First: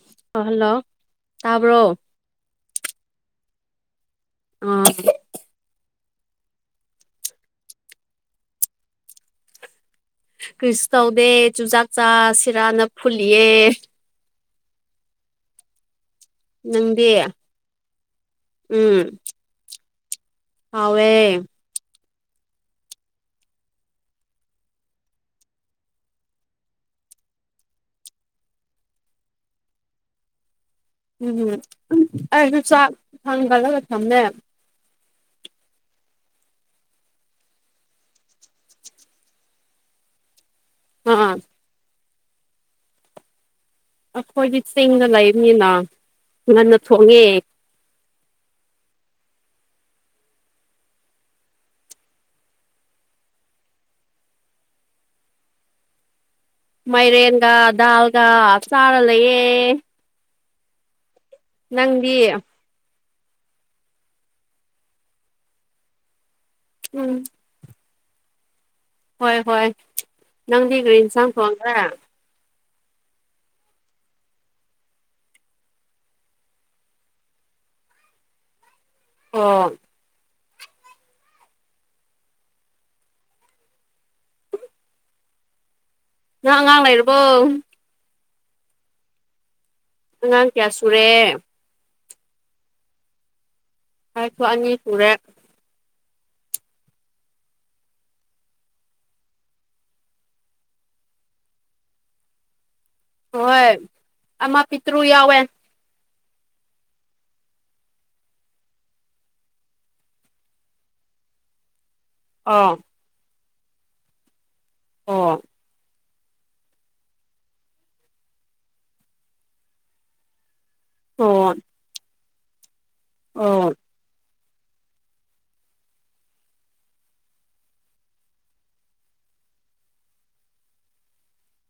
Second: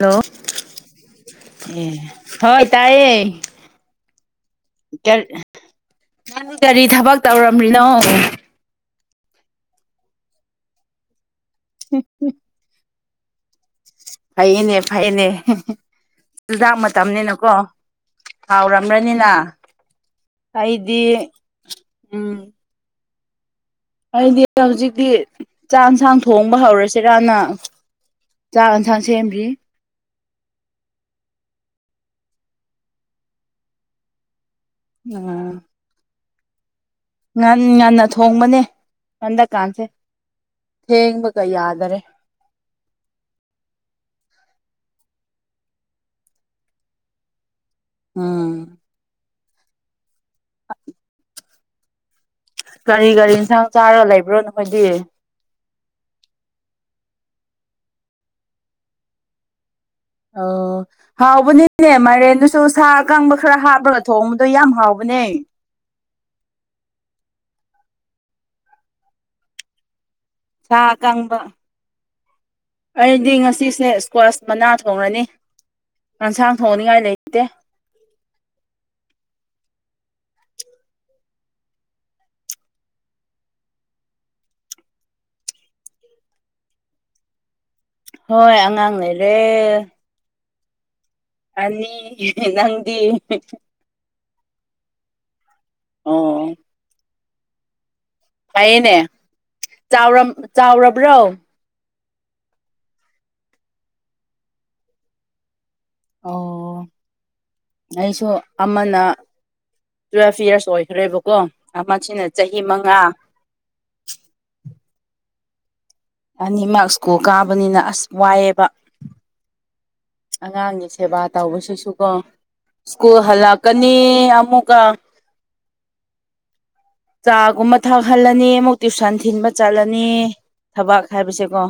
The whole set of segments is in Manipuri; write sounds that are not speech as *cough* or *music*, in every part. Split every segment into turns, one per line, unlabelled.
ꯍꯜꯂꯣ
ꯑꯣ ꯍꯜꯂꯣ
ꯑꯦ
ꯇꯥꯕ꯭ꯔꯣ
ꯍꯣꯏ ꯇꯥꯏꯌꯦ
ꯑꯥ
ꯀ ꯅꯪ ꯀꯔꯤ ꯊꯕꯛ ꯇꯧꯔꯝꯃꯤꯅꯣ
ꯀ꯭ꯔꯤꯁꯨ ꯇꯧꯗꯦ ꯆꯨꯖꯥꯛ ꯆꯥ ꯁꯤꯔꯥꯅ ꯐꯨꯜꯂꯤꯌꯦ
ꯐꯩꯌꯦꯅꯦ ꯐꯩꯌꯦꯅꯦ ꯆꯨꯖꯥꯛ
ꯅꯪꯗꯤ
ꯃꯇꯝꯅꯤꯅꯀꯣ
ꯎꯝ
ꯍꯥꯎꯔꯝ꯭ꯔꯅꯤꯅ ꯑꯩꯗꯤ
ꯍꯥꯎꯋꯦ
ꯎꯝ ꯑꯩꯗꯤ ꯍꯧꯖꯤꯛꯇꯤ ꯆꯥꯛ ꯌꯦꯟꯁꯥꯡ ꯊꯣꯡꯕ ꯍꯧꯔꯁꯤꯔꯅ ꯆꯥꯛ ꯌꯦꯟꯁꯥꯡ ꯁꯦꯝꯕꯤ
ꯎꯝꯝ ꯑꯩꯁꯨ ꯆꯥꯛ ꯊꯥꯡꯒꯠꯂꯒ ꯊꯝꯃꯦ
ꯎꯝ ꯉꯟ ꯉꯟꯅ ꯊꯣꯡꯕꯅꯦ ꯍꯟꯗꯛꯀꯥꯟꯁꯦ
ꯑꯥ
ꯊꯦꯡꯕꯒ ꯌꯥꯗꯔꯦ
ꯑꯩꯈꯣꯏꯗꯤ ꯆꯤꯡꯗ ꯂꯩꯕꯅꯤꯅ ꯉꯟꯅ ꯊꯣꯡꯉꯦ
ꯎꯝ *inaudible* ꯀꯔꯤ ꯀꯔꯤ ꯌꯦꯟꯁꯥꯡ ꯆꯥꯔ ꯂꯩꯕ꯭ꯔꯣ ꯅꯈꯣꯏꯗꯤ
ꯃꯥꯏꯔꯦꯟꯒ ꯗꯥꯜꯒꯞ ꯆꯥꯔ ꯂꯩꯌꯦꯦ
ꯑꯣ ꯍꯥꯎꯕꯅꯤꯅꯦ
ꯅꯪꯗꯤ
ꯃꯥꯏꯔꯦꯟ ꯁꯨ ꯁꯥ ꯑꯀꯪꯕ ꯈꯔ ꯍꯥꯞꯄꯒ ꯊꯣꯡꯕꯗꯣ ꯌꯥꯝ ꯍꯥꯎꯕꯅꯦ
ꯎꯝ ꯍꯣꯏ ꯍꯣꯏ ꯅꯪꯗꯤ ꯀꯔꯤ
ꯁꯥ
ꯌꯦꯟꯁꯥꯡ
ꯑꯀꯪꯕ
ꯊꯣꯡꯗ꯭ꯔꯥ
ꯑꯩꯗꯤ ꯉꯁꯤꯁꯦ ꯏꯁꯀ꯭ꯋꯥꯁ ꯃꯅꯥ ꯊꯣꯡꯉꯅꯤ ꯌꯦꯟꯁꯥꯡ ꯊꯣꯡꯅꯤꯡꯉꯥꯏ ꯂꯩꯇꯦ
ꯑꯣ ꯅꯪ ꯑꯉꯥꯡ ꯂꯩꯔꯕꯣ
ꯍꯣꯏ ꯑꯉꯥꯡ ꯂꯩꯔꯦ
ꯑꯉꯥꯡ ꯀꯌꯥ ꯁꯨꯔꯦ
ꯑꯅꯤ ꯅꯪꯗꯤ
ꯑꯩꯁꯨ ꯑꯅꯤ ꯁꯨꯔꯦ
ꯑꯣ ꯐꯩꯌꯦꯅꯦ ꯆꯥꯎ ꯆꯥꯎꯔꯕ꯭ꯔꯣ
ꯍꯣꯏ ꯑꯃ ꯄꯤꯇ꯭ꯔꯨ ꯌꯥꯎꯋꯦ
ꯑꯣ
*unintelligible*
ꯑꯩꯁꯨ ꯑꯃꯅ ꯇꯨꯋꯦꯜꯐ ꯏꯌꯥꯔꯁ ꯑꯣꯏꯈ꯭ꯔꯦꯕꯀꯣ ꯑꯃꯅ ꯆꯍꯤ
ꯑꯥ
ꯃꯉꯥ
ꯑꯣ
ꯑꯅꯤꯃꯛ ꯁ꯭ꯀꯨꯜ ꯀꯥꯕꯅꯤꯅ ꯑꯁ ꯋꯥꯏꯑꯦꯕ ꯑꯉꯥꯡꯒꯤ ꯁꯦꯕꯥ
ꯑꯣ
ꯇꯧꯕꯁꯤꯁꯨꯀꯣ ꯁ꯭ꯀꯨꯜ
ꯑꯣ
ꯍꯜꯂꯛꯀꯅꯤ ꯑꯃꯨꯛꯀ
*unintelligible*
ꯆꯥꯒꯨꯝꯕ ꯊꯛꯍꯜꯂꯅꯤ ꯑꯃꯨꯛ ꯇ꯭ꯨꯁꯟ ꯊꯤꯟꯕ ꯆꯠꯂꯅꯤ ꯊꯕꯥꯛ ꯍꯥꯏꯕꯁꯦꯀꯣ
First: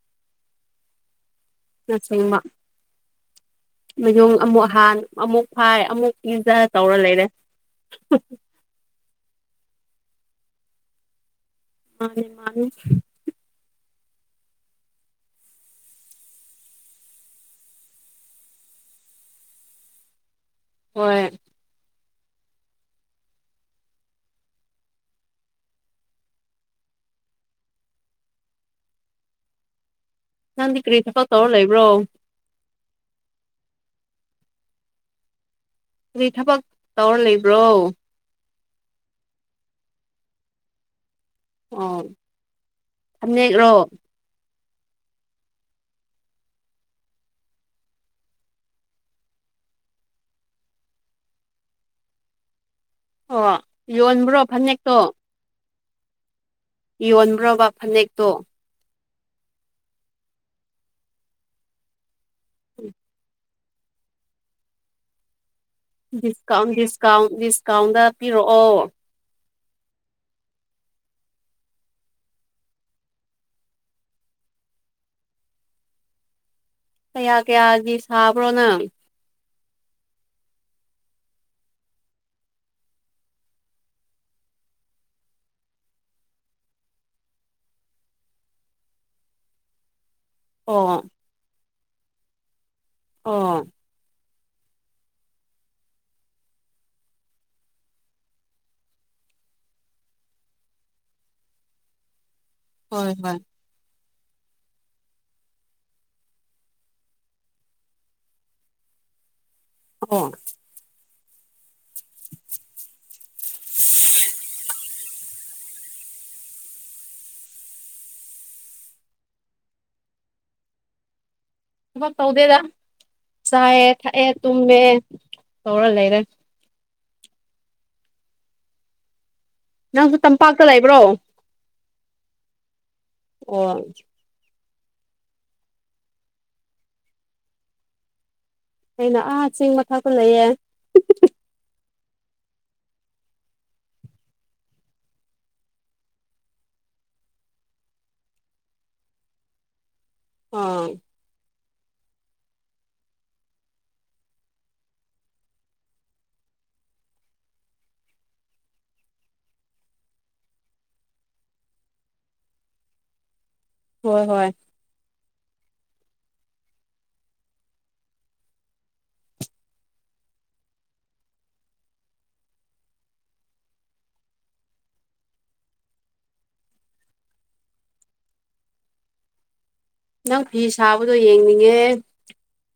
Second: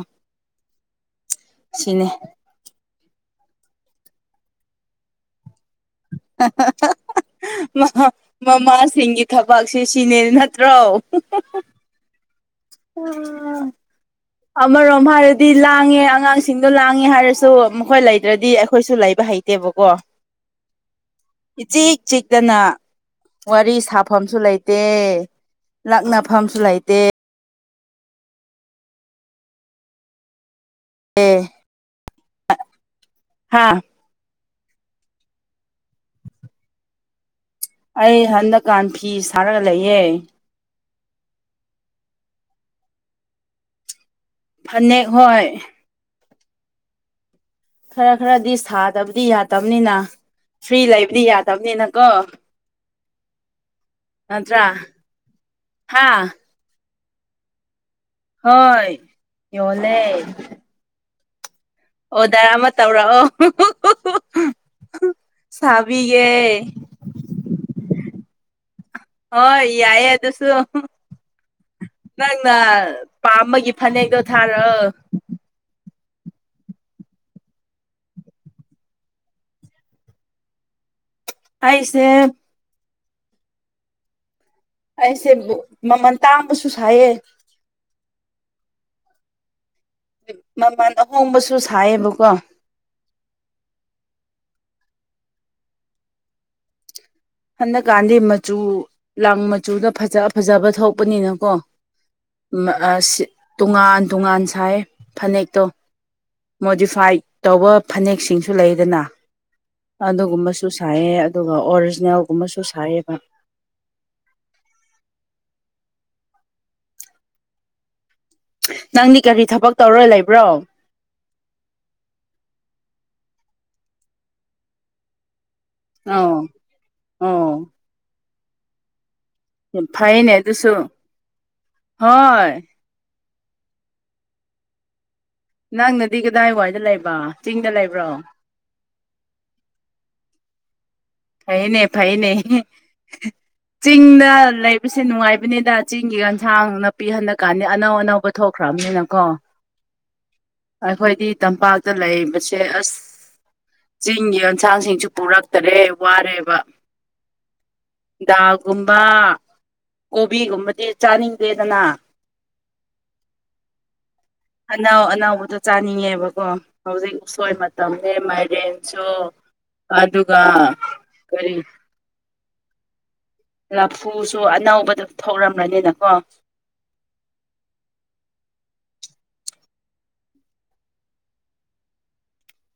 ꯁꯤꯅꯦ
ꯆꯃ ꯃꯌꯨꯡ ꯑꯃꯨꯛ ꯍꯥꯟ ꯑꯃꯨꯛ ꯐꯥꯏ ꯑꯃꯨꯛ ꯄꯤꯖ ꯇꯧꯔ ꯂꯩꯔꯦ
ꯃꯃꯥꯁꯤꯡꯒꯤ ꯊꯕꯛꯁꯦ ꯁꯤꯅꯦ ꯅꯠꯇ꯭ꯔꯣ
ꯃꯥꯅꯦ ꯃꯥꯅꯤ
*unintelligible* ꯑꯃꯔꯣꯝ ꯍꯥꯏꯔꯗꯤ ꯂꯥꯡꯉꯦ ꯑꯉꯥꯡꯁꯤꯡꯗꯣ ꯂꯥꯡꯉꯦ ꯍꯥꯏꯔꯁꯨ ꯃꯈꯣꯏ ꯂꯩꯗ꯭ꯔꯗꯤ ꯑꯩꯈꯣꯏꯁꯨ ꯂꯩꯕ ꯍꯩ ꯠꯇꯦꯕꯀꯣ
ꯍꯣꯏ
ꯏꯆꯤꯛ ꯆꯤꯛꯇꯅ ꯋꯥꯔꯤ ꯁꯥꯐꯝꯁꯨ ꯂꯩꯇꯦ ꯂꯛꯅꯐꯝꯁꯨ ꯂꯩꯇꯦ
ꯅꯪꯗꯤ ꯀ꯭ꯔꯤ ꯊꯕ ꯇꯧꯔ ꯂꯩꯕ꯭ꯔꯣ
ꯍꯥꯥ
ꯑꯗꯨꯗꯤ ꯊꯕꯛ ꯇꯧꯔ ꯂꯩꯕ꯭ꯔꯣ
ꯑꯩ ꯍꯟꯗꯛꯀꯥꯟ ꯐꯤ ꯁꯥꯔꯒ ꯂꯩꯌꯦ
ꯑꯣ ꯊꯝꯅꯦꯛ꯭ꯔꯣ
ꯐꯅꯦꯛ ꯍꯣꯏ ꯈꯔ ꯈꯔꯗꯤ ꯁꯥꯗꯕꯗꯤ ꯌꯥꯗꯕꯅꯤꯅ ꯐ꯭ꯔꯤ ꯂꯩꯕꯗꯤ ꯌꯥꯗꯕꯅꯤꯅꯀꯣ
ꯑꯣ ꯌꯣꯟꯕ꯭ꯔꯣ
ꯅꯠꯇ꯭ꯔ
ꯐꯅꯦꯛꯇꯣ
ꯍꯥꯥ
ꯌꯣꯟꯕ꯭ꯔꯕ ꯐꯅꯦꯛꯇꯣ
ꯍꯣꯏ ꯌꯣꯜꯂꯦ ꯑꯣꯗꯔ ꯑꯃ ꯇꯧꯔꯛꯑꯣ ꯁꯥꯕꯤ
ꯗꯤꯁꯀꯥꯎꯟ ꯗꯤꯁꯀꯥꯎꯟ ꯗꯤꯁꯀꯥꯎꯟꯗ ꯄꯤꯔꯛꯑꯣ
ꯍꯣꯏ ꯌꯥꯏꯌꯦ ꯑꯗꯨꯁꯨ ꯅꯪꯅ ꯄꯥꯝꯕꯒꯤ ꯐꯅꯦꯛꯗꯣ ꯊꯥꯔꯛꯑꯣ
ꯀꯌꯥ ꯀꯌꯥꯒꯤ ꯁꯥꯕ꯭ꯔꯣ ꯅꯪ
ꯑꯩꯁꯦ ꯑꯩꯁꯦ ꯃꯃꯜ ꯇꯥꯡꯕꯁꯨ ꯁꯥꯏꯑ ꯃꯃꯜ
ꯑꯣ
ꯑꯍꯣꯡꯕꯁꯨ ꯁꯥꯏꯌꯦꯕꯀꯣ
ꯑꯣ
ꯍꯟꯗꯛꯀꯥꯟꯗꯤ ꯃꯆꯨ ꯂꯥꯡ ꯃꯆꯨꯗ ꯐꯖ ꯐꯖꯕ ꯊꯣꯛꯄꯅꯤꯅꯀꯣ ꯑ
ꯍꯣꯏ
ꯁꯤ
ꯍꯣꯏ
ꯇꯣꯉꯥꯟ ꯇꯣꯉꯥꯟ ꯁꯥꯏ ꯐꯅꯦꯛꯇꯣ ꯃꯣꯗꯤꯐꯥꯏ ꯇꯧꯕ ꯐꯅꯦꯛꯁꯤꯡꯁꯨ ꯂꯩꯗꯅ
ꯑꯣ
ꯑꯗꯨꯒꯨꯝꯕꯁꯨ ꯁꯥꯏꯌꯦ ꯑꯗꯨꯒ ꯑꯣꯔꯤꯖꯤꯅꯦꯜꯒꯨꯝꯕꯁꯨ ꯁꯥꯏꯌꯦꯕ
*unintelligible*
ꯅꯪꯗꯤ ꯀꯔꯤ ꯊꯕꯛ ꯇꯧꯔꯣꯏ ꯂꯩꯕ꯭ꯔꯣ
ꯊꯕꯛ ꯇꯧꯗꯦꯗ ꯆꯥꯏꯌꯦ ꯊꯛꯑꯦ ꯇꯨꯝꯃꯦ ꯇꯧꯔ ꯂꯩꯔꯦ
ꯑꯣ ꯑꯣ
ꯅꯪꯁꯨ
ꯐꯩꯅꯦ
ꯇꯝꯄꯥꯛꯇ
ꯑꯗꯨꯁꯨ
ꯂꯩꯕ꯭ꯔꯣ
ꯍꯣꯏ
ꯑꯣ
ꯅꯪꯅꯗꯤ ꯀꯗꯥꯏꯋꯥꯏꯗ ꯂꯩꯕ ꯆꯤꯡꯗ ꯂꯩꯕ꯭ꯔꯣ
ꯑꯩꯅ ꯑꯥ ꯆꯤꯡ ꯊꯢꯃꯊꯛꯇ ꯂꯩꯌꯦ
ꯐꯩꯅꯦ ꯐꯩꯅꯦ ꯑꯍ
*unintelligible*
ꯆꯤꯡꯗ ꯂꯩꯕꯁꯦ ꯅꯨꯡꯉꯥꯏꯕꯅꯤꯗ ꯆꯤꯡꯒꯤ ꯑꯦꯟꯁꯥꯡꯅꯄꯤꯤꯍꯟꯟꯅ ꯀꯥꯟꯅꯤ ꯑꯅꯧ ꯑꯅꯧꯕ ꯊꯣꯛꯈ꯭ꯔꯕꯅꯤꯅꯀꯣ
ꯑꯥ
ꯑꯩꯈꯣꯏꯗꯤ ꯇꯝꯄꯥꯛ ꯇ ꯂꯩꯕꯁꯦ ꯑꯁ ꯆꯤꯡꯒꯤ ꯑꯦꯟꯁꯥꯡꯁꯤꯡꯁꯨ ꯄꯨꯔꯛꯇꯔꯦ ꯋꯥꯔꯦꯕ ꯗꯒꯨꯝꯕ ꯀꯣꯕꯤꯒꯨꯝꯕꯗꯤ ꯆꯥꯅꯤꯡꯗꯦꯗꯅ
ꯍꯣꯏ ꯍꯣꯏ
ꯑꯅꯥꯎ ꯑꯅꯥꯎꯕꯗꯣ ꯆꯥꯅꯤꯡꯉꯦꯕꯀꯣ ꯍꯧꯖꯤꯛ ꯎꯁꯣꯏ ꯃꯇꯝꯅꯦ ꯃꯥꯏꯔꯦꯟꯁꯨ ꯑꯗꯨꯒ ꯀꯔꯤ ꯂꯐꯨꯁꯨ ꯑꯅꯧꯕꯗ ꯊꯧꯔꯝ꯭ꯔꯅꯤꯅꯀꯣ
ꯅꯪ ꯐꯤ ꯁꯥꯕꯗꯣ ꯌꯦꯡꯅꯤꯡꯉꯦ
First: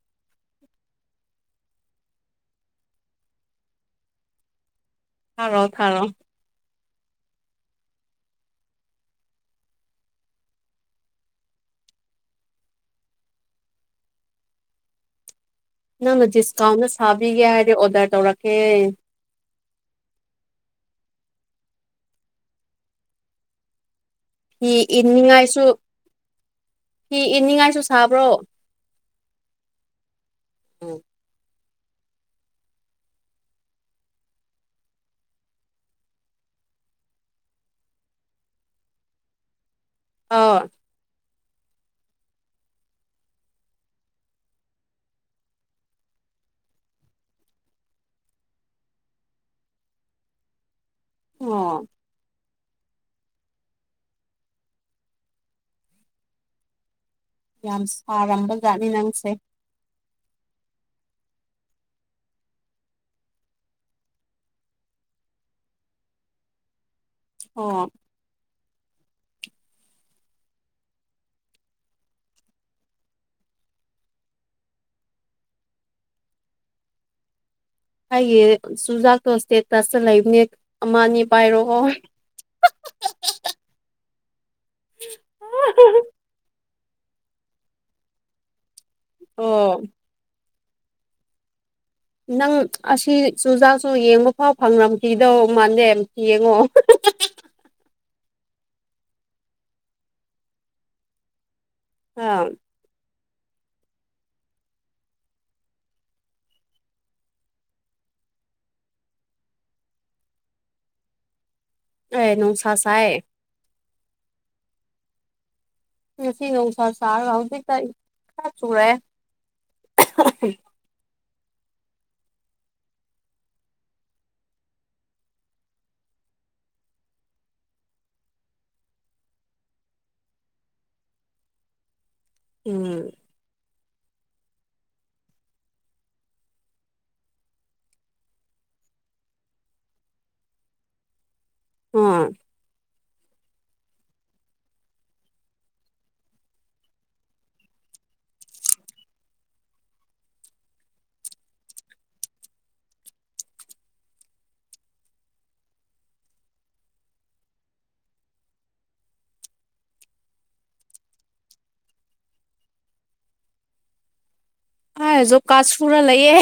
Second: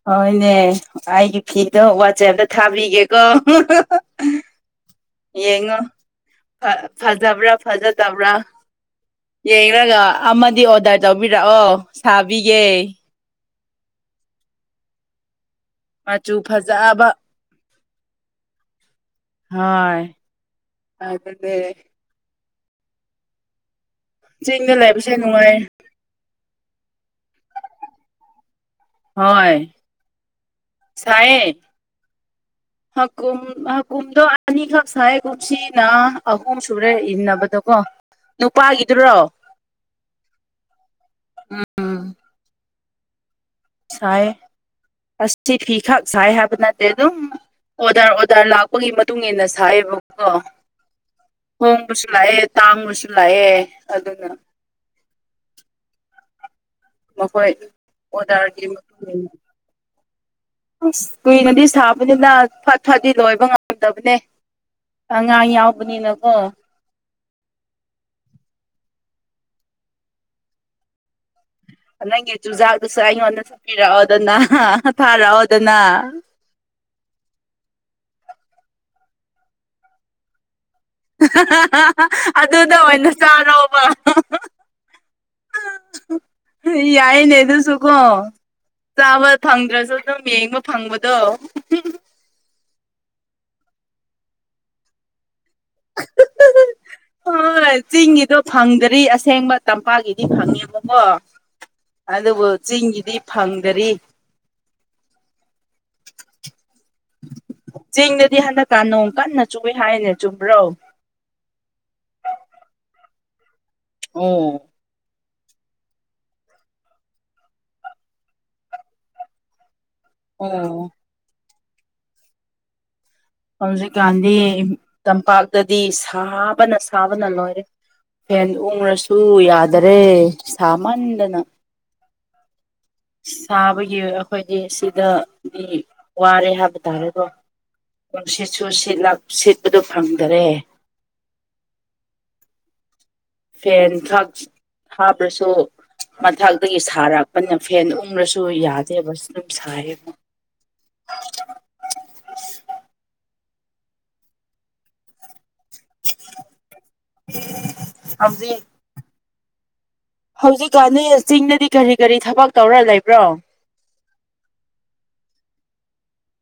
ꯍꯣꯏꯅꯦ ꯑꯩꯒꯤ ꯐꯤꯗꯣ ꯋꯥꯆꯦꯞꯇ ꯊꯥꯕꯤꯒꯦꯀꯣ
ꯊꯥꯔꯛꯑꯣ
ꯌꯦꯡꯉꯣ
ꯊꯥꯔꯛꯑꯣ
ꯑ ꯐꯖꯕ꯭ꯔꯥ ꯐꯖꯗꯕ꯭ꯔꯥ ꯌꯦꯡꯂꯡꯒ ꯑꯃꯗꯤ ꯑꯣꯔꯗꯔ ꯇꯧꯕꯤꯔꯛꯑꯣ ꯁꯥꯕꯤꯒꯦ
ꯅꯪꯅ
ꯃꯆꯨ
ꯗꯤꯁꯀꯥꯎꯟꯟꯅ
ꯐꯖꯕ
ꯁꯥꯕꯤꯒꯦ ꯍꯥꯏꯔꯗꯤ ꯑꯣꯔꯗꯔ ꯇꯧꯔꯛꯀꯦ
ꯍꯣꯏ ꯑꯗꯒꯤ
ꯍꯤ
ꯆꯤꯡꯗ ꯂꯩꯕꯁꯦ
ꯏꯅꯤꯡꯉꯥꯏꯁꯨ
ꯅꯨꯡꯉꯥꯏ
ꯍꯤ ꯏꯅꯤꯡꯉꯥꯏꯁꯨ ꯁꯥꯕ꯭ꯔꯣ
ꯍꯣꯏ ꯁꯥꯏꯌꯦ ꯍꯥꯀꯨꯝ ꯍꯥꯀꯨꯝꯗꯣ ꯑꯅꯤꯈꯛ ꯁꯥꯏꯒꯨꯞꯁꯤꯅ ꯑꯍꯨꯝ ꯁꯨꯔꯦ ꯏꯟꯅꯕꯗꯀꯣ ꯅꯨꯄꯥꯒꯤꯗꯨꯔꯣ
ꯑꯥꯎ
ꯁꯥꯏ ꯑꯁꯤ ꯐꯤ ꯈꯛ ꯁꯥꯏ ꯍꯥꯏꯕ ꯅꯠꯇꯦ ꯑꯗꯨ ꯑꯣꯗꯔ ꯑꯣꯗꯔ ꯂꯥꯛꯄꯒꯤ ꯃꯇꯨꯡ ꯏꯟꯅ ꯁꯥꯏꯑꯕꯀꯣ
ꯑꯣ
ꯍꯣꯡꯕꯁꯨ ꯂꯥꯛꯑꯦ ꯇꯥꯡꯕꯁꯨ ꯂꯥꯛꯑꯦ ꯑꯗꯨꯅ ꯃꯈꯣꯏ
ꯌꯥꯝ ꯁꯥꯔꯝꯕ
ꯑꯣꯗꯔꯒꯤ
ꯖꯥꯠꯅꯤ
ꯃꯇꯨꯡ
ꯅꯪꯁꯦ
ꯑꯁ ꯀꯨꯏꯅꯗꯤ ꯁꯥꯕꯅꯤꯅ ꯐꯠ ꯐꯗꯤ ꯂꯣꯏꯕ ꯉꯝꯗꯕꯅꯦ ꯑꯉꯥꯡ ꯌꯥꯎꯕꯅꯤꯅꯀꯣ
ꯑꯣ
ꯅꯪꯒꯤ ꯆꯨꯖꯥꯛꯗꯨꯁꯨ ꯑꯩꯉꯣꯟꯗ ꯁꯠꯄꯤꯔꯛꯑꯣꯗꯅ ꯑ ꯍ ꯍ ꯊꯥꯔꯛꯑꯣꯗꯅ
ꯌꯦ ꯁꯨꯖꯥꯛꯇꯣ ꯁ꯭ꯇꯦꯇꯁꯇ ꯂꯩꯕꯅꯦ ꯑꯃ ꯑꯅꯤ
ꯑ ꯍ
ꯄꯥꯏꯔꯣꯀꯣ
ꯍ ꯍ ꯑꯗꯨꯗ ꯑꯣꯏꯅ ꯆꯥꯔꯣꯕ ꯌꯥꯏꯅ ꯑꯦ ꯑꯗꯨꯁꯨꯀꯣ ꯆꯥꯕ
ꯑꯣ
ꯐꯪꯗ꯭ꯔꯁꯨ ꯑꯗꯨꯝ ꯌꯦꯡꯕ ꯐꯪꯕꯗꯣ
ꯅꯪ ꯑꯁꯤ ꯆꯨꯖꯥꯛꯁꯨ ꯌꯦꯡꯕ ꯐꯥꯎ ꯐꯪꯉꯝꯈꯤꯗꯧ ꯃꯥꯟꯗꯦ ꯌꯦꯡꯉꯣ ꯍ ꯍ ꯍ
ꯍꯣꯏ ꯆꯤꯡꯒꯤꯗꯣ ꯐꯪꯗ꯭ꯔꯤ ꯑꯁꯦꯡꯕ ꯇꯝꯄꯥꯛꯀꯤꯗꯤ ꯐꯪꯉꯦꯕꯀꯣ
ꯑꯥ
ꯑꯗꯨꯕꯨ ꯆꯤꯡꯒꯤꯗꯤ ꯐꯪꯗꯔꯤ ꯆꯦꯡꯗꯗꯤ ꯍꯟꯗꯛꯛꯇ ꯅꯣꯡ ꯀꯟꯅ ꯆꯨꯏ ꯍꯥꯏꯅꯦ ꯆꯨꯝꯕ꯭ꯔꯣ
ꯑꯦ ꯅꯣꯡꯁꯥ ꯁꯥꯏꯑꯦ
ꯑꯣ
ꯉꯁꯤ ꯅꯨꯡꯁꯥ ꯁꯥꯔꯒ ꯍꯧꯖꯤꯛꯇ ꯈꯔ ꯆꯨꯔꯛꯑꯦ
ꯑꯣ ꯍꯧꯖꯤꯛꯀꯥꯟꯗꯤ ꯇꯝꯄꯥꯛꯇꯗꯤ ꯁꯥꯕꯅ ꯁꯥꯕꯅ ꯂꯣꯏꯔꯦ ꯐꯦꯟ ꯎꯨꯔꯁꯨ ꯌꯥꯗꯔꯦ ꯁꯥꯃꯟꯗꯅ
ꯎꯨꯝ
ꯁꯥꯕꯒꯤ ꯑꯩꯈꯣꯏꯗꯤ ꯁꯤꯗꯗꯤ ꯋꯥꯔꯦ ꯍꯥꯏꯕ ꯇꯥꯔꯦꯀꯣ ꯅꯨꯡꯁꯤꯠꯁꯨ ꯁꯤꯠꯂꯛ ꯁꯤꯠꯄꯗꯨ ꯐꯪꯗꯔꯦ
ꯑꯣ
ꯐꯦꯟ ꯊꯛ ꯍꯥꯞꯔꯁꯨ ꯃꯊꯛꯇꯒꯤ ꯁꯥꯔꯛꯄꯅ ꯐꯦꯟ ꯎꯔꯁꯨ ꯌꯥꯗꯦꯕ ꯑꯗꯨꯝ ꯁꯥꯏꯌꯦꯕ
*inaudible*
ꯍꯧꯖꯤꯛ ꯍꯧꯖꯤꯛꯀꯥꯟꯅꯤ ꯆꯤꯡꯗꯗꯤ ꯀꯔꯤ ꯀꯔꯤ ꯊꯥꯕꯛ ꯇꯧꯔ ꯂꯩꯕ꯭ꯔꯣ
ꯑꯥ ꯖꯣꯞ ꯀꯥꯔꯗ ꯁꯨꯔ ꯂꯩꯌꯦ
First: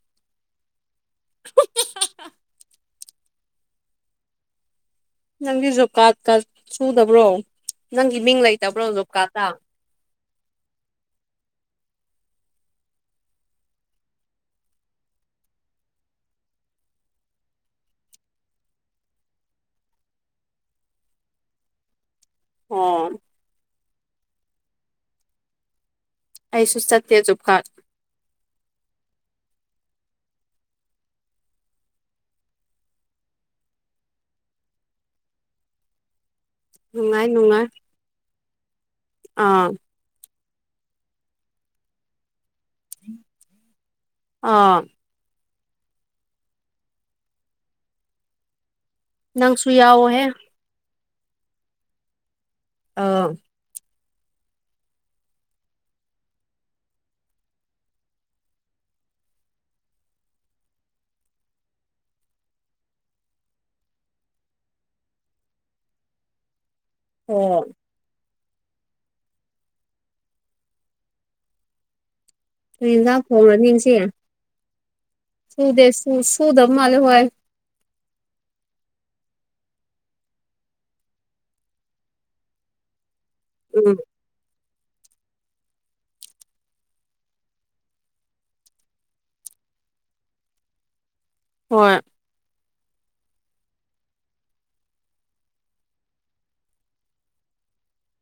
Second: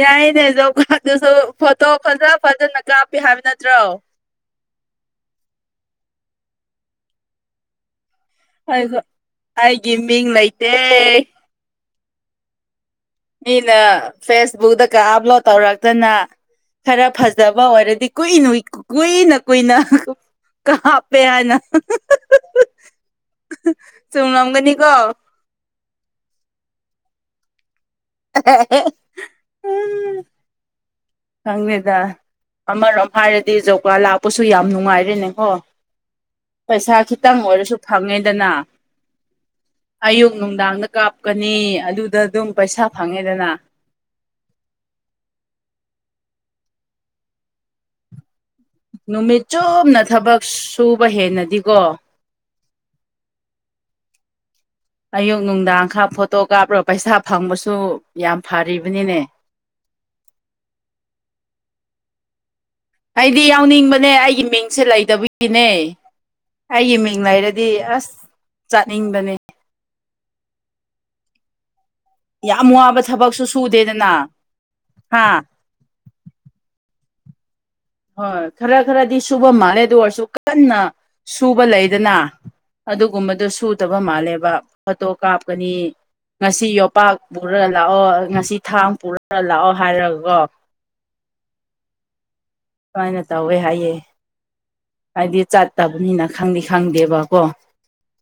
ꯌꯥꯏꯅꯦ ꯖꯣꯕ ꯀꯥꯔꯗꯇꯨꯁꯨ ꯐꯣꯇꯣ ꯐꯖ ꯐꯖꯅ ꯀꯥꯞꯄꯦ ꯍꯥꯏꯕ ꯅꯠꯇ꯭ꯔꯣ
ꯅꯪꯗꯤ ꯖꯣꯕ ꯀꯥꯔꯗ ꯀ ꯁꯨꯗꯕ꯭ꯔꯣ ꯅꯪꯒꯤ ꯃꯤꯡ ꯂꯩ
ꯍꯣꯏꯗꯣ ꯑꯩꯒꯤ ꯃꯤꯡ ꯂꯩꯇꯦ ꯃꯤꯅ ꯐꯦꯁꯕꯨꯛꯇꯛꯇꯒ ꯑꯞꯂꯣꯗ ꯇꯧꯔꯛꯇꯅ ꯈꯔ ꯐꯖꯕ ꯑꯣꯏꯔꯗꯤ ꯀꯨꯏꯅ ꯀꯨꯏꯅ ꯀꯨꯏꯅ ꯀꯥꯞꯄꯦ ꯍꯥꯏꯅ
ꯑꯣ
ꯆꯨꯝꯂꯝꯒꯅꯤꯀꯣ
ꯑꯩꯁꯨ ꯆꯠꯇꯦ ꯖꯣꯞ ꯀꯥꯔꯗ
*unintelligible* ꯈꯪꯗꯦꯗ ꯑꯃꯔꯣꯝ ꯍꯥꯏꯔꯗꯤ ꯖꯧꯒꯥ ꯂꯥꯛꯄꯁꯨ ꯌꯥꯝ ꯅꯨꯡꯉꯥꯏꯔꯦꯅꯦꯀꯣ ꯄꯩꯁꯥ
ꯅꯨꯡꯉꯥꯏ
ꯈꯤꯇꯪ
ꯅꯨꯡꯉꯥꯏ
ꯑꯣꯏꯔꯁꯨ ꯐꯪꯉꯦꯗꯅ
ꯑꯥ
ꯑꯌꯨꯛ ꯅꯨꯡꯗꯥꯡꯗ ꯀꯥꯞꯀꯅꯤ ꯑꯗꯨꯗ ꯑꯗꯨꯝ ꯄꯩꯁꯥ ꯐꯪꯉꯦꯗꯅ
ꯑꯥ
ꯅꯨꯃꯤꯠ
ꯅꯪꯁꯨ
ꯆꯨꯝꯅ
ꯌꯥꯎꯋꯣꯍꯦ
ꯊꯕꯛ ꯁꯨꯕ ꯍꯦꯟꯅꯗꯤꯀꯣ
ꯑꯥ
ꯑꯌꯨꯛ ꯅꯨꯡꯗꯥꯡ ꯈꯥ ꯐꯣꯇꯣ ꯀꯥꯞꯔ ꯄꯩꯁꯥ ꯐꯪꯕꯁꯨ ꯌꯥꯝ ꯐꯔꯤꯕꯅꯤꯅꯦ ꯑꯩꯗꯤ ꯌꯥꯎꯅꯤꯡꯕꯅꯦ ꯑꯩꯒꯤ ꯃꯤꯡꯁꯦ ꯂꯩꯗꯕꯒꯤꯅꯦ ꯑꯩꯒꯤ ꯃꯤꯡ ꯃꯤꯡ
ꯑꯣ
ꯂꯩꯔꯗꯤ ꯑꯁ ꯆꯠꯅꯤꯡꯕꯅꯦ ꯌꯥꯝ
ꯀꯔꯤ
ꯋꯥꯕ
ꯏꯟꯖꯥꯡ
ꯊꯕꯛꯁꯨ
ꯊꯣꯡꯔꯅꯤ ꯉꯁꯤ
ꯁꯨꯗꯦꯗꯅ ꯍꯥ
ꯁꯨꯗꯦ ꯁꯨ ꯁꯨꯗꯃꯥꯜꯂꯦ ꯍꯣꯏ
ꯍꯣꯏ ꯈꯔ ꯈꯔꯗꯤ ꯁꯨꯕ ꯃꯥꯜꯂꯦ ꯗꯨ ꯑꯣꯏꯔꯁꯨ ꯀꯟꯅ ꯁꯨꯕ ꯂꯩꯗꯅ ꯑꯗꯨꯒꯨꯝꯕꯗꯨ
ꯎꯝ
ꯁꯨꯗꯕ ꯃꯥꯜꯂꯦꯕ ꯐꯣꯇꯣ ꯀꯥꯞꯀꯅꯤ ꯉꯁꯤ ꯌꯣꯄꯥꯛ ꯄꯨꯔ ꯂꯥꯛꯑꯣ ꯉꯁꯤ ꯊꯥꯡ ꯄꯨꯔꯒ ꯂꯥꯛꯑꯣ ꯍꯥꯏꯔꯒꯒꯣ
ꯍꯣꯏ
ꯁꯨꯃꯥꯏꯅ ꯇꯧꯋꯦ ꯍꯥꯏꯌꯦ ꯑꯩꯏꯗꯤ ꯆꯠꯇꯕꯅꯤꯅ ꯈꯪꯗꯤ ꯈꯪꯗꯦꯕꯀꯣ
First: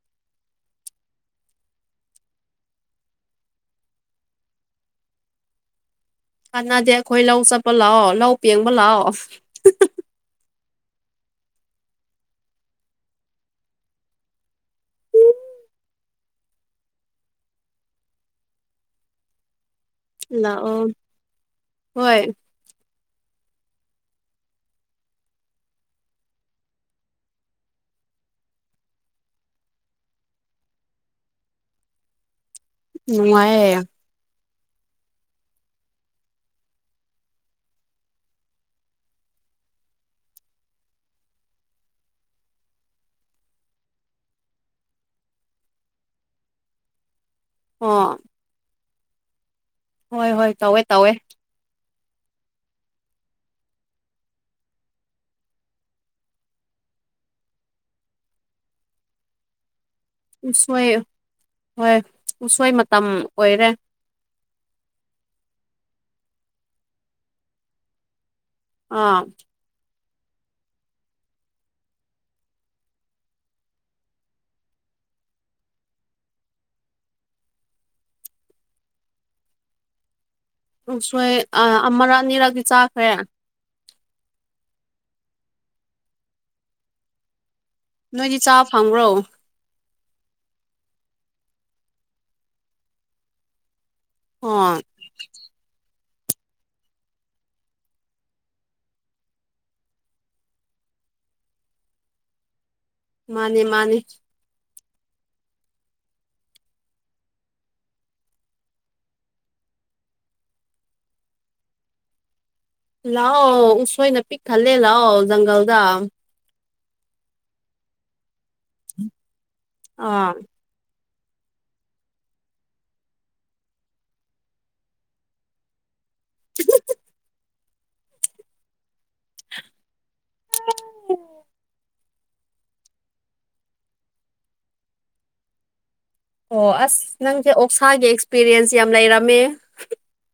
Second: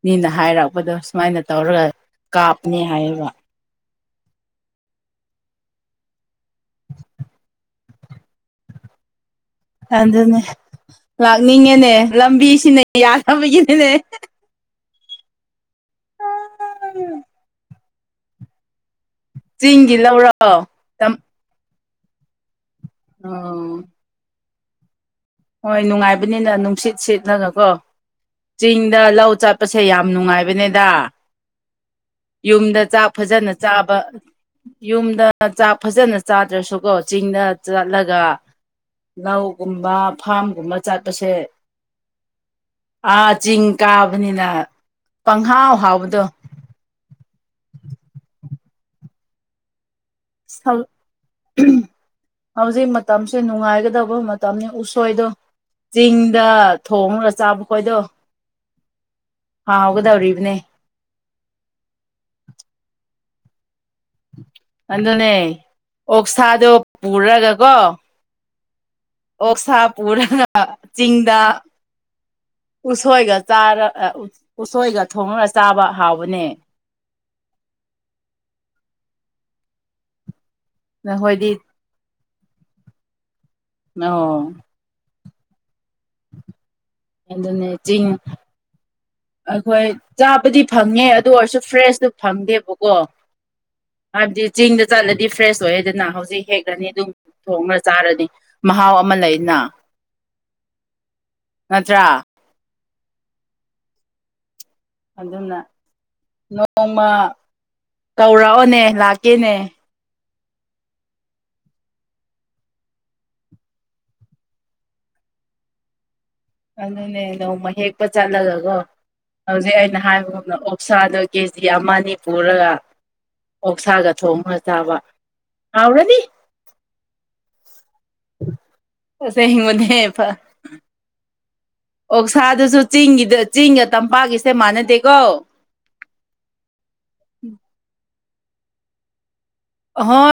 ꯃꯤꯅ ꯍꯥꯏꯔꯛꯄꯗꯣ ꯁꯨꯃꯥꯏꯅ ꯇꯧꯔꯒ ꯀꯥꯞꯅꯤ ꯍꯥꯏꯌꯦꯕ
ꯀꯥꯟꯅꯗꯦ ꯑꯩꯈꯣꯏ ꯂꯧ ꯆꯠꯄ ꯂꯥꯛꯑꯣ ꯂꯧ ꯄꯦꯡꯕ ꯂꯥꯛꯑꯣ
ꯑꯗꯨꯅꯦ ꯂꯥꯛꯅꯤꯡꯉꯦꯅꯦ ꯂꯝꯕꯤꯁꯤꯅ ꯌꯥꯅꯕꯒꯤꯅꯦ *unintelligible* ꯆꯤꯡꯒꯤ ꯂꯧꯔꯣ
ꯂꯥꯛꯑꯣ
ꯇꯝ
ꯍꯣꯏ
ꯑꯣ ꯍꯣꯏ ꯅꯨꯡꯉꯥꯏꯕꯅꯤꯅ ꯅꯨꯡꯁꯤꯠ ꯁꯤꯠꯂꯒ ꯀꯣ ꯆꯤꯡꯗ ꯂꯧ ꯆꯠꯄꯁꯦ ꯌꯥꯝ ꯅꯨꯡꯉꯥꯏꯕꯅꯦꯗ
*inaudible*
ꯌꯨꯝꯗ ꯆꯥꯛ ꯐꯖꯅ
ꯅꯨꯡꯉꯥꯏꯌꯦ
ꯆꯥꯕ ꯌꯨꯝꯗ ꯆꯥꯛ ꯐꯖꯅ ꯆꯥꯗ꯭ꯔꯁꯨꯀꯣ ꯆꯤꯡꯗ ꯆꯠꯂꯒ ꯂꯧꯒꯨꯝꯕ ꯐꯥꯝꯒꯨꯝꯕ ꯆꯠꯄꯁꯦ ꯑꯥ ꯆꯤꯡ ꯀꯥꯕꯅꯤꯅ ꯄꯪꯍꯥꯎ ꯍꯥꯎꯕꯗꯣ
ꯑꯣ ꯍꯣꯏ ꯍꯣꯏ
ꯁꯜ
ꯇꯧꯋꯦ ꯇꯧꯋꯦ
ꯍꯧꯖꯤꯛ ꯃꯇꯝꯁꯦ ꯅꯨꯡꯉꯥꯏꯒꯗꯕ ꯃꯇꯝꯅꯤ ꯎꯁꯣꯏꯗꯣ ꯆꯤꯡꯗ ꯊꯣꯡꯔꯒ ꯆꯥꯕ ꯈꯣꯏꯗꯣ ꯍꯥ ꯍꯧꯒꯗ꯭ꯔꯤ
ꯎꯁꯣꯏ ꯍꯣꯏ ꯎꯁꯣꯏ ꯃꯇꯝ ꯑꯣꯏꯔꯦ
ꯑꯗꯨꯅꯦ ꯑꯣꯛꯁꯥꯗꯣ ꯄꯨꯔꯒꯀꯣ
ꯑꯥ
ꯀꯣꯛꯁꯥꯄꯨꯔ ꯆꯤꯡꯗ ꯎꯁꯣꯏꯒ ꯆꯔ ꯎꯁꯣꯏꯒ ꯊꯣꯡꯉꯒ ꯆꯥꯕ ꯍꯥꯎꯕꯅꯦ
ꯎ ꯁꯣꯏ
ꯅꯈꯣꯏꯗꯤ
ꯑꯃꯔꯛ ꯑꯅꯤꯔꯛꯗꯤ ꯆꯥꯈ꯭ꯔꯦ
ꯑꯣ ꯅ ꯆ *unintelligible*
ꯅꯣꯏꯗꯤ ꯆꯥ ꯐꯪꯕ꯭ꯔꯣ
ꯑꯩꯈꯣꯏ ꯆꯥꯕꯗꯤ ꯐꯪꯉꯦ ꯑꯗꯨ ꯑꯣꯏꯔꯁꯨ ꯐ꯭ꯔꯦꯁꯇꯨ ꯐꯪꯗꯦꯕꯀꯣ ꯍꯖꯤ
ꯑꯣ
ꯆꯤꯡꯗ ꯆ ꯗꯤ ꯐ꯭ꯔꯦꯁ ꯑꯣꯏꯌꯦꯦꯗꯅ ꯍꯧꯖꯤꯛ ꯍꯦꯛꯂꯅꯤ ꯑꯗꯨꯝ ꯊꯣꯡꯉ ꯆꯥꯔꯅꯤ ꯃꯍꯥꯎ ꯑꯃ ꯂꯩꯅ
*inaudible*
ꯅꯠꯇ꯭ꯔ
ꯃꯥꯅꯦ ꯃꯥꯅꯤ
ꯑꯗꯨꯅ ꯅꯣꯡꯃ ꯀꯧꯔꯛꯑꯣꯅꯦ ꯂꯥꯛꯀꯦꯅꯦ
ꯂꯥꯛꯑꯣ ꯎꯁꯣꯏꯅ ꯄꯤꯛ ꯈꯜꯂꯦ ꯂꯥꯛꯑꯣ ꯖꯪꯒꯜꯗ
ꯑꯗꯨꯅꯦ ꯅꯣꯡꯃ ꯍꯦꯛꯄ ꯆꯠꯂꯒꯒꯣ ꯍꯧꯖꯤꯛ ꯑꯩꯅ
ꯑꯥ
ꯍꯥꯏꯕꯒꯗ ꯑꯣꯞꯁꯥꯗ ꯀꯦ ꯖꯤ ꯑꯃ ꯑꯅꯤ ꯄꯨꯔꯒ ꯑꯣꯛꯁꯥꯒ ꯊꯣꯡꯒ ꯆꯥꯕ ꯍꯥꯎꯔꯅꯤ
ꯁꯤ
ꯁ ꯃꯅꯦ ꯄ
ꯎ
ꯑꯣꯛꯁꯥꯗꯨꯁꯨ ꯆꯤꯡꯒꯤꯗ ꯆꯤꯡꯒ ꯇꯝꯄꯥꯛꯀꯤꯁꯦ ꯃꯥꯟꯅꯗꯦꯀꯣ
ꯑꯣ ꯑꯁ ꯅꯪꯁꯦ ꯑꯣꯛꯁꯥꯒꯤ ꯑꯦꯛꯁꯄꯤꯔꯤꯌꯦꯟꯁ ꯌꯥꯝ ꯂꯩꯔꯝꯃꯦ
ꯑ ꯍꯣ